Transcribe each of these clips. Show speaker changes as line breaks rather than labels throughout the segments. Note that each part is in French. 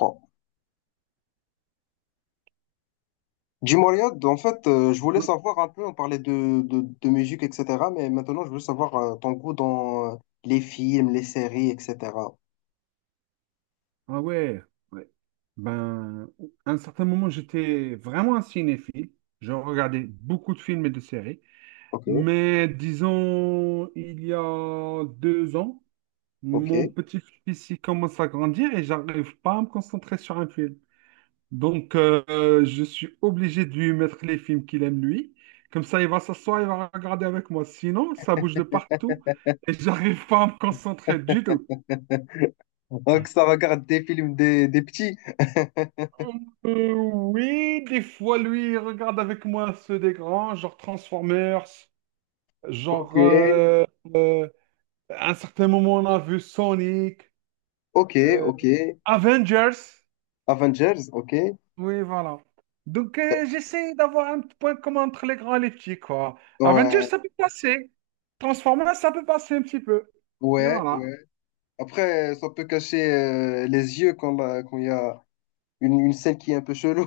Oh. Dis-moi, Riyad, en fait, je voulais
Ouais.
savoir un peu, on parlait de musique, etc. Mais maintenant, je veux savoir ton goût dans les films, les séries, etc.
Ah ouais, ouais. Ben, à un certain moment, j'étais vraiment un cinéphile. Je regardais beaucoup de films et de séries.
Ok,
Mais disons, il y a 2 ans, mon
ok.
petit-fils il commence à grandir et j'arrive pas à me concentrer sur un film. Donc, je suis obligé de lui mettre les films qu'il aime lui. Comme ça, il va s'asseoir, il va regarder avec moi. Sinon, ça bouge de partout et j'arrive pas à me concentrer du tout.
Donc, ça regarde des films des petits.
Oui, des fois, lui, il regarde avec moi ceux des grands, genre Transformers,
Ok,
genre... euh, euh, à un certain moment, on a vu Sonic,
ok,
euh,
ok.
Avengers.
Avengers, ok.
Oui, voilà. Donc, j'essaie d'avoir un petit point commun entre les grands et les petits, quoi. Avengers,
Ouais,
ça peut passer. Transformers, ça peut passer un petit peu. Et
ouais,
voilà.
ouais. Après, ça peut cacher les yeux quand quand il y a une scène qui est un peu chelou.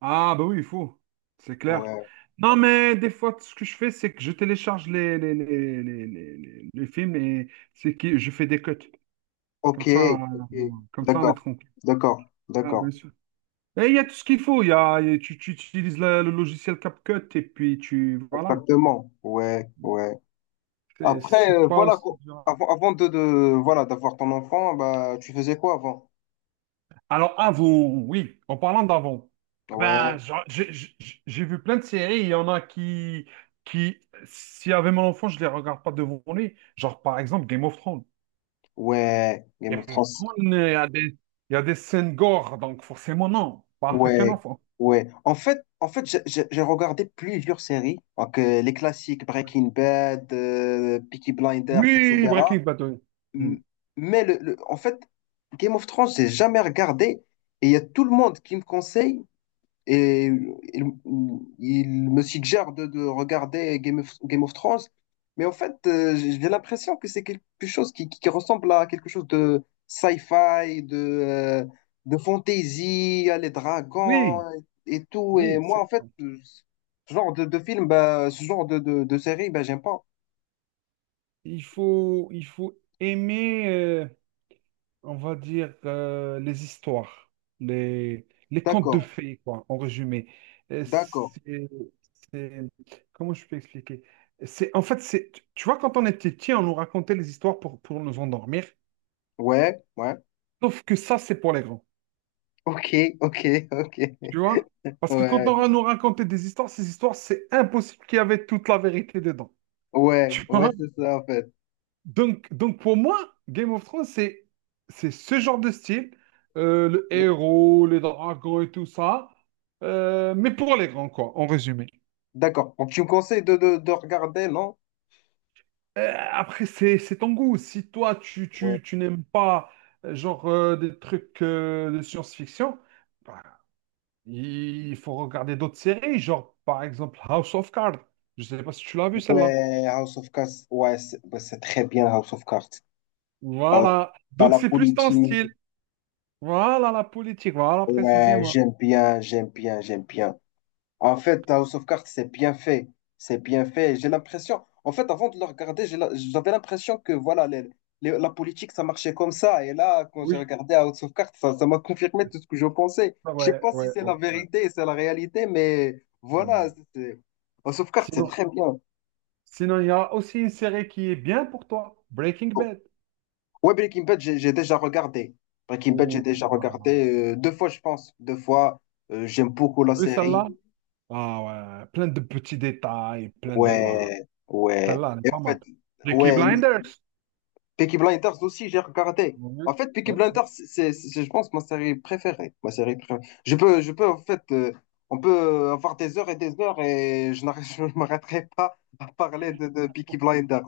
Ah, bah oui, il faut. C'est clair.
Ouais,
Non, mais des fois, ce que je fais, c'est que je télécharge les films et c'est que je fais des cuts.
ok,
Comme ça, euh,
ok.
Comme ça, on est
D'accord,
tranquille.
d'accord,
Ah, bien
d'accord.
sûr. Et il y a tout ce qu'il faut. Tu, utilises le logiciel CapCut et puis tu. Voilà.
Exactement. Ouais, ouais.
C'est
Après,
c'est pas
voilà,
aussi
quoi.
dur.
Avant voilà, d'avoir ton enfant, bah, tu faisais quoi avant?
Alors, avant, oui, en parlant d'avant, ben,
Ouais,
j'ai vu plein de séries, il y en a qui, s'il y avait mon enfant, je les regarde pas devant lui. Genre, par exemple, Game of Thrones.
ouais, Game
Game
of
of
Thrones.
Thrones, il y a des scènes gore, donc forcément, non, pas avec un
Ouais,
enfant.
ouais. En fait, j'ai regardé plusieurs séries, donc, les classiques Breaking Bad, Peaky Blinders,
Oui,
etc.
Breaking Bad, oui. Mm.
M- Mais en fait, Game of Thrones, j'ai jamais regardé et il y a tout le monde qui me conseille. Et il, il me suggère de regarder Game of Thrones. Mais en fait, j'ai l'impression que c'est quelque chose qui ressemble à quelque chose de sci-fi, de fantasy, à les dragons
Oui,
et tout. Et
oui,
moi, en fait, ce genre de film, bah, ce genre de série, bah, j'aime pas.
il faut aimer. On va dire, les histoires, les contes de
D'accord,
fées, quoi, en résumé. Euh,
d'accord.
C'est, c'est- Comment je peux expliquer? En fait, tu vois, quand on était petit, on nous racontait les histoires pour nous endormir,
Ouais, ouais.
sauf que ça, c'est pour les grands,
Ok, ok, ok.
tu vois? Parce que quand
Ouais,
on va nous raconter des histoires, ces histoires, c'est impossible qu'il y avait toute la vérité dedans,
ouais,
tu
ouais,
vois?
c'est ça, en fait.
Donc, pour moi, Game of Thrones, c'est ce genre de style, le
Ok.
héros, les dragons et tout ça, mais pour les grands, quoi, en résumé.
D'accord. Donc, tu me conseilles de regarder, non?
Après, c'est ton goût. Si toi,
Ouais.
tu n'aimes pas, des trucs de science-fiction, bah, il faut regarder d'autres séries, genre, par exemple, House of Cards. Je sais pas si tu l'as vu, celle-là.
House of Cards, ouais, c'est bah, c'est très bien House of Cards. Euh,
Voilà.
dans
Donc,
la
c'est plus ton
politique,
style. Voilà la politique, voilà
ouais,
précisément.
j'aime bien, j'aime bien, j'aime bien. En fait, House of Cards, c'est bien fait. C'est bien fait. J'ai l'impression, en fait, avant de le regarder, j'avais l'impression que voilà, la politique, ça marchait comme ça. Et là, quand j'ai
Oui.
regardé House of Cards, ça m'a confirmé tout ce que je pensais.
Ah,
Je sais
ouais,
pas si
ouais,
c'est
ouais,
la
ouais.
vérité, c'est la réalité, mais voilà,
Hmm.
c'est- c'est- House of Cards, c'est
Sinon,
très bien.
sinon, il y a aussi une série qui est bien pour toi, Breaking Bad.
Ouais, Breaking Bad, j'ai déjà regardé. Breaking Bad, j'ai
Ouh
déjà
là.
regardé deux fois, je pense. Deux fois. J'aime beaucoup
T'as
la
vu
série.
celle-là? Ah ouais, plein de petits détails, Ah,
Ouais, ouais.
celle-là, elle est
Et en
pas mal.
fait,
Peaky
ouais,
Blinders.
Peaky Blinders aussi, j'ai regardé.
Ouais,
En fait, Peaky
ouais,
Blinders, c'est, je pense, ma série préférée. Ma série préférée. Je peux, en fait, on peut avoir des heures et je ne m'arrêterai pas à parler
ouais.
de Peaky Blinders.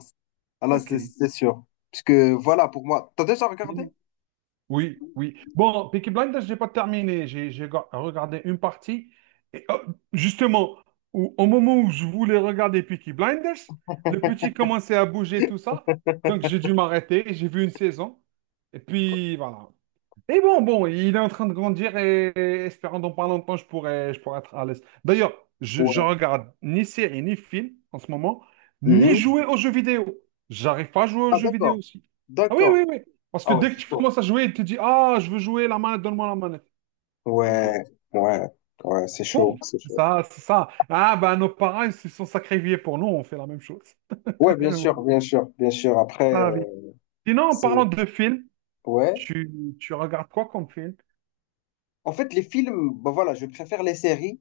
Alors,
Ok.
c'est sûr. Parce que, voilà, pour moi, t'as déjà regardé?
Oui, oui. Bon, Peaky Blinders, j'ai pas terminé. J'ai regardé une partie. Et, oh, justement, au moment où je voulais regarder Peaky Blinders, le petit commençait à bouger, tout ça. Donc, j'ai dû m'arrêter. J'ai vu une saison. Et puis, voilà. Mais bon, il est en train de grandir et, espérant dans pas longtemps, je pourrais être à l'aise. D'ailleurs, je
Ouais.
regarde ni série, ni film en ce moment, ni
Mhm.
jouer aux jeux vidéo. J'arrive pas à jouer aux
Ah,
jeux vidéo
d'accord,
aussi. Ah oui,
d'accord.
oui, oui. Parce que
Ah ouais,
dès que
c'est
tu
chaud.
commences à jouer, tu te dis, ah, je veux jouer, la manette, donne-moi la manette. Et puis,
Ouais, ouais, ouais, c'est chaud,
bon,
c'est chaud.
ça, c'est ça. Ah, ben, nos parents, ils se sont sacrifiés pour nous, on fait la même chose.
Ouais, bien sûr, bien sûr, bien sûr. Après,
Voilà la vie. Sinon, en
c'est.
parlant de films,
Ouais.
tu, tu regardes quoi comme film?
En fait, les films, bah voilà, je préfère les séries.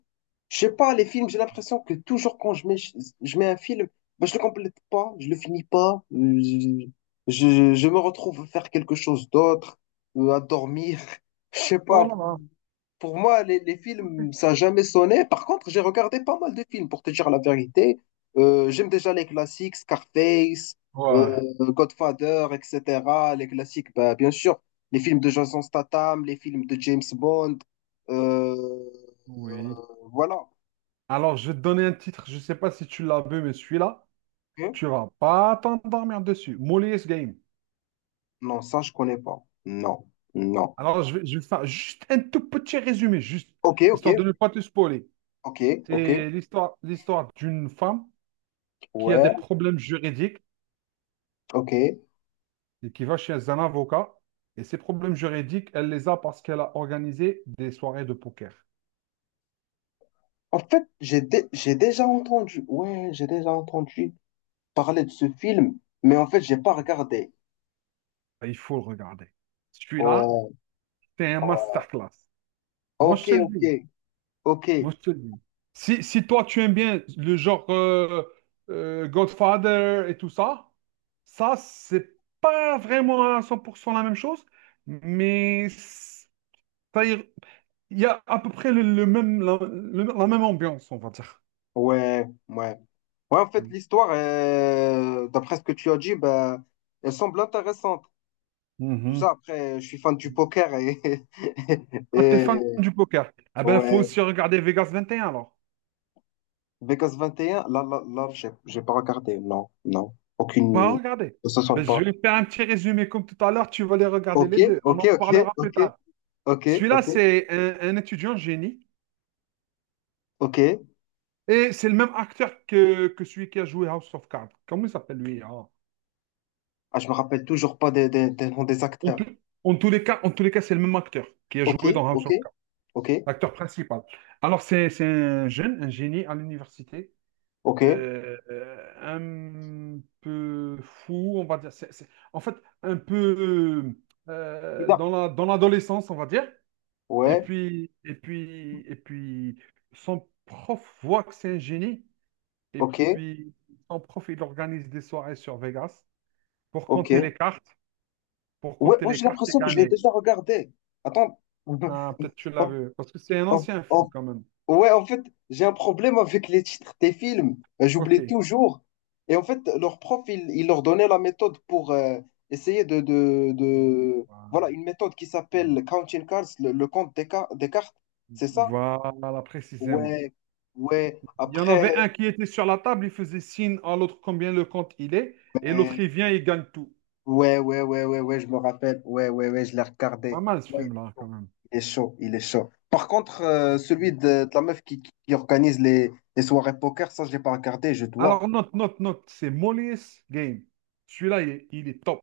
Je sais pas, les films, j'ai l'impression que toujours quand je mets un film, bah, je le complète pas, je le finis pas. Je me retrouve à faire quelque chose d'autre, à dormir. Je sais
Oh
pas.
là là.
Pour moi, les films, ça n'a jamais sonné. Par contre, j'ai regardé pas mal de films, pour te dire la vérité. J'aime déjà les classiques, Scarface,
Ouais.
Godfather, etc. Les classiques, bah, bien sûr. Les films de Jason Statham, les films de James Bond. Euh, euh,
Oui.
voilà.
Alors, je vais te donner un titre, je ne sais pas si tu l'as vu, mais celui-là,
Ok.
tu vas pas t'endormir dessus. Molly's Game.
Non, ça, je connais pas. Non, non.
Alors, je vais faire juste un tout petit résumé, juste,
Ok, ok,
histoire de ne pas te spoiler.
ok, ok.
C'est l'histoire d'une femme qui a des
Ouais,
problèmes juridiques
ok.
et qui va chez un avocat. Et ces problèmes juridiques, elle les a parce qu'elle a organisé des soirées de poker.
En fait, j'ai déjà entendu. Ouais, j'ai déjà entendu parler de ce film, mais en fait, j'ai pas regardé.
Et il faut le regarder. Celui-là,
Ouais,
c'est un
ouais.
masterclass. Moi, je
Ok,
te le
ok,
dis.
ok.
Moi, je te le dis. Si toi, tu aimes bien le genre Godfather et tout ça, ça, c'est pas vraiment à 100% la même chose, mais c'est-à-dire, il y a à peu près le même, la, le- la même ambiance, on va dire.
Ouais, ouais. Ouais, en fait, l'histoire, d'après ce que tu as dit, bah, elle semble intéressante. Tout ça,
Mhm.
après, je suis fan du poker et,
Ah, t'es
et
fan du poker? Ah ben, faut
ouais.
aussi regarder Vegas 21, alors.
Vegas 21, là, j'ai pas regardé. Non, non.
Pas
Aucune.
regarder.
Ne se sent
Ben,
pas.
je vais faire un petit résumé comme tout à l'heure, tu vas les regarder
Ok,
les deux. On
ok,
en
ok,
parlera plus
ok,
tard.
ok,
Celui-là,
ok,
c'est un étudiant génie.
ok.
Et c'est le même acteur que celui qui a joué House of Cards. Comment il s'appelle lui? Hein?
Ah, je me rappelle toujours pas des noms des
En,
acteurs.
tout- En tous les cas, c'est le même acteur qui a
Ok,
joué dans House
ok,
of Cards,
ok.
l'acteur principal. Alors, c'est un jeune, un génie à l'université,
Ok.
euh, euh, un peu fou, on va dire. En fait, un peu
Ida.
dans dans l'adolescence, on va dire.
Ouais.
Et puis, son prof voit que c'est un génie. Et
Ok.
puis, son prof, il organise des soirées sur Vegas, pour
Ok.
compter les cartes, pour
Ouais,
compter
ouais,
les
j'ai
cartes et
l'impression que je l'ai
gagner.
déjà regardé. Attends.
Ah, peut-être tu l'as
En-
vu, parce que c'est un
en-
ancien film
en-
quand même.
Ouais, en fait, j'ai un problème avec les titres des films.
Ok.
J'oublie toujours. Et en fait, leur prof, il leur donnait la méthode pour essayer voilà, une méthode qui s'appelle Counting Cards, le compte des cartes. C'est ça?
Voilà, précisément.
Ouais. Ouais.
Il y en avait un
Après.
qui était sur la table, il faisait signe à l'autre combien le compte il est, et l'autre
Ben,
il vient, il gagne tout.
ouais, ouais, ouais, ouais, ouais, je me rappelle. Ouais, ouais, ouais, je l'ai
C'est pas
regardé.
mal ce
Ouais,
film-là quand même.
il est chaud, il est chaud. Il est chaud. Par contre, celui de la meuf qui organise les soirées poker, ça, je l'ai pas regardé, je dois.
Alors, note, note, note, c'est Molly's Game. Celui-là, il est top.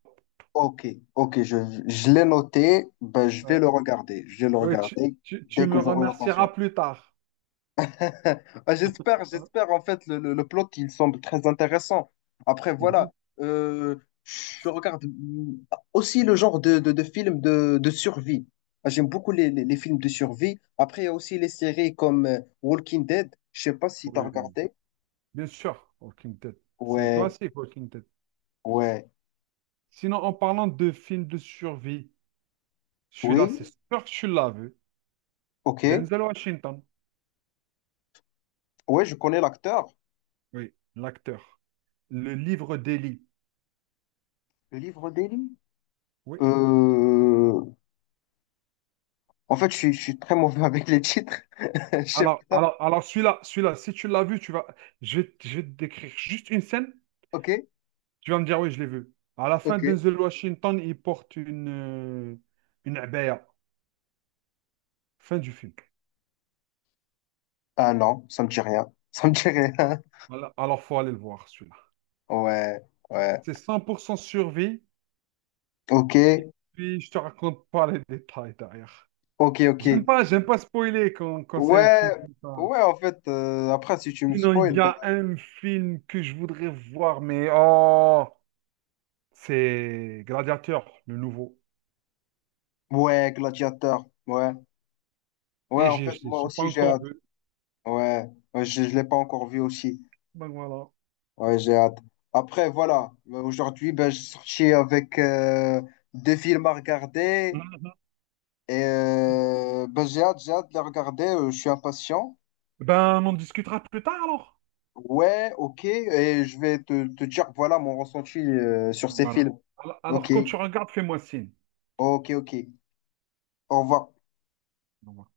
Ok, ok, je l'ai noté, ben, je vais
Ouais.
le regarder. Je vais le
Ouais,
regarder
tu
dès
me
que j'aurai
remercieras
l'occasion.
plus tard.
Ah, j'espère en fait le plot il semble très intéressant. Après
Mhm.
voilà, euh, je regarde aussi le genre de films de survie. Ah, j'aime beaucoup les films de survie. Après il y a aussi les séries comme Walking Dead. Je sais pas si t'as
Oui.
regardé.
Bien sûr, Walking Dead. C'est un
Ouais,
classique, Walking Dead.
ouais,
Sinon, en parlant de films de survie, celui-là, c'est
oui,
sûr que tu l'as vu.
ok.
Denzel Washington,
Ouais, je connais l'acteur.
oui, l'acteur. Le livre d'Eli.
Le livre d'Eli.
Oui.
Euh... En fait, je suis très mauvais avec les titres. Je sais pas.
Alors celui-là, si tu l'as vu, tu vas. Je vais je vais te décrire juste une scène.
Ok,
Tu vas me dire, oui, je l'ai vu. À la fin,
ok.
Denzel Washington, il porte une abaya. Fin du film.
Ah non, ça me dit rien. Ça me dit rien.
Voilà. Alors, faut aller le voir, celui-là.
Ouais, ouais.
C'est 100% survie.
Ok,
Et puis, je te raconte pas les détails derrière.
ok, ok.
J'aime pas spoiler quand c'est un
Ouais,
film comme ça.
ouais, en fait, après, si tu me
Sinon, il
spoil,
y
bah,
a un film que je voudrais voir, mais oh, c'est Gladiateur, le nouveau.
ouais, Gladiator. Ouais, ouais,
Et
en fait, moi
j'ai pas
aussi, j'ai
encore
hâte.
vu.
Ouais, ouais, je ne l'ai pas encore vu aussi.
Ben voilà.
Ouais, j'ai hâte. Après, voilà, aujourd'hui, ben, je suis sorti avec deux films à regarder.
Mhm.
Et ben, j'ai hâte de les regarder. Je suis impatient.
Ben, on en discutera plus tard alors.
Ouais, ok. Et je vais te dire, voilà, mon ressenti sur ces
Voilà.
films. Ok,
Quand tu regardes, fais-moi signe.
ok, ok. Au revoir.
Au revoir.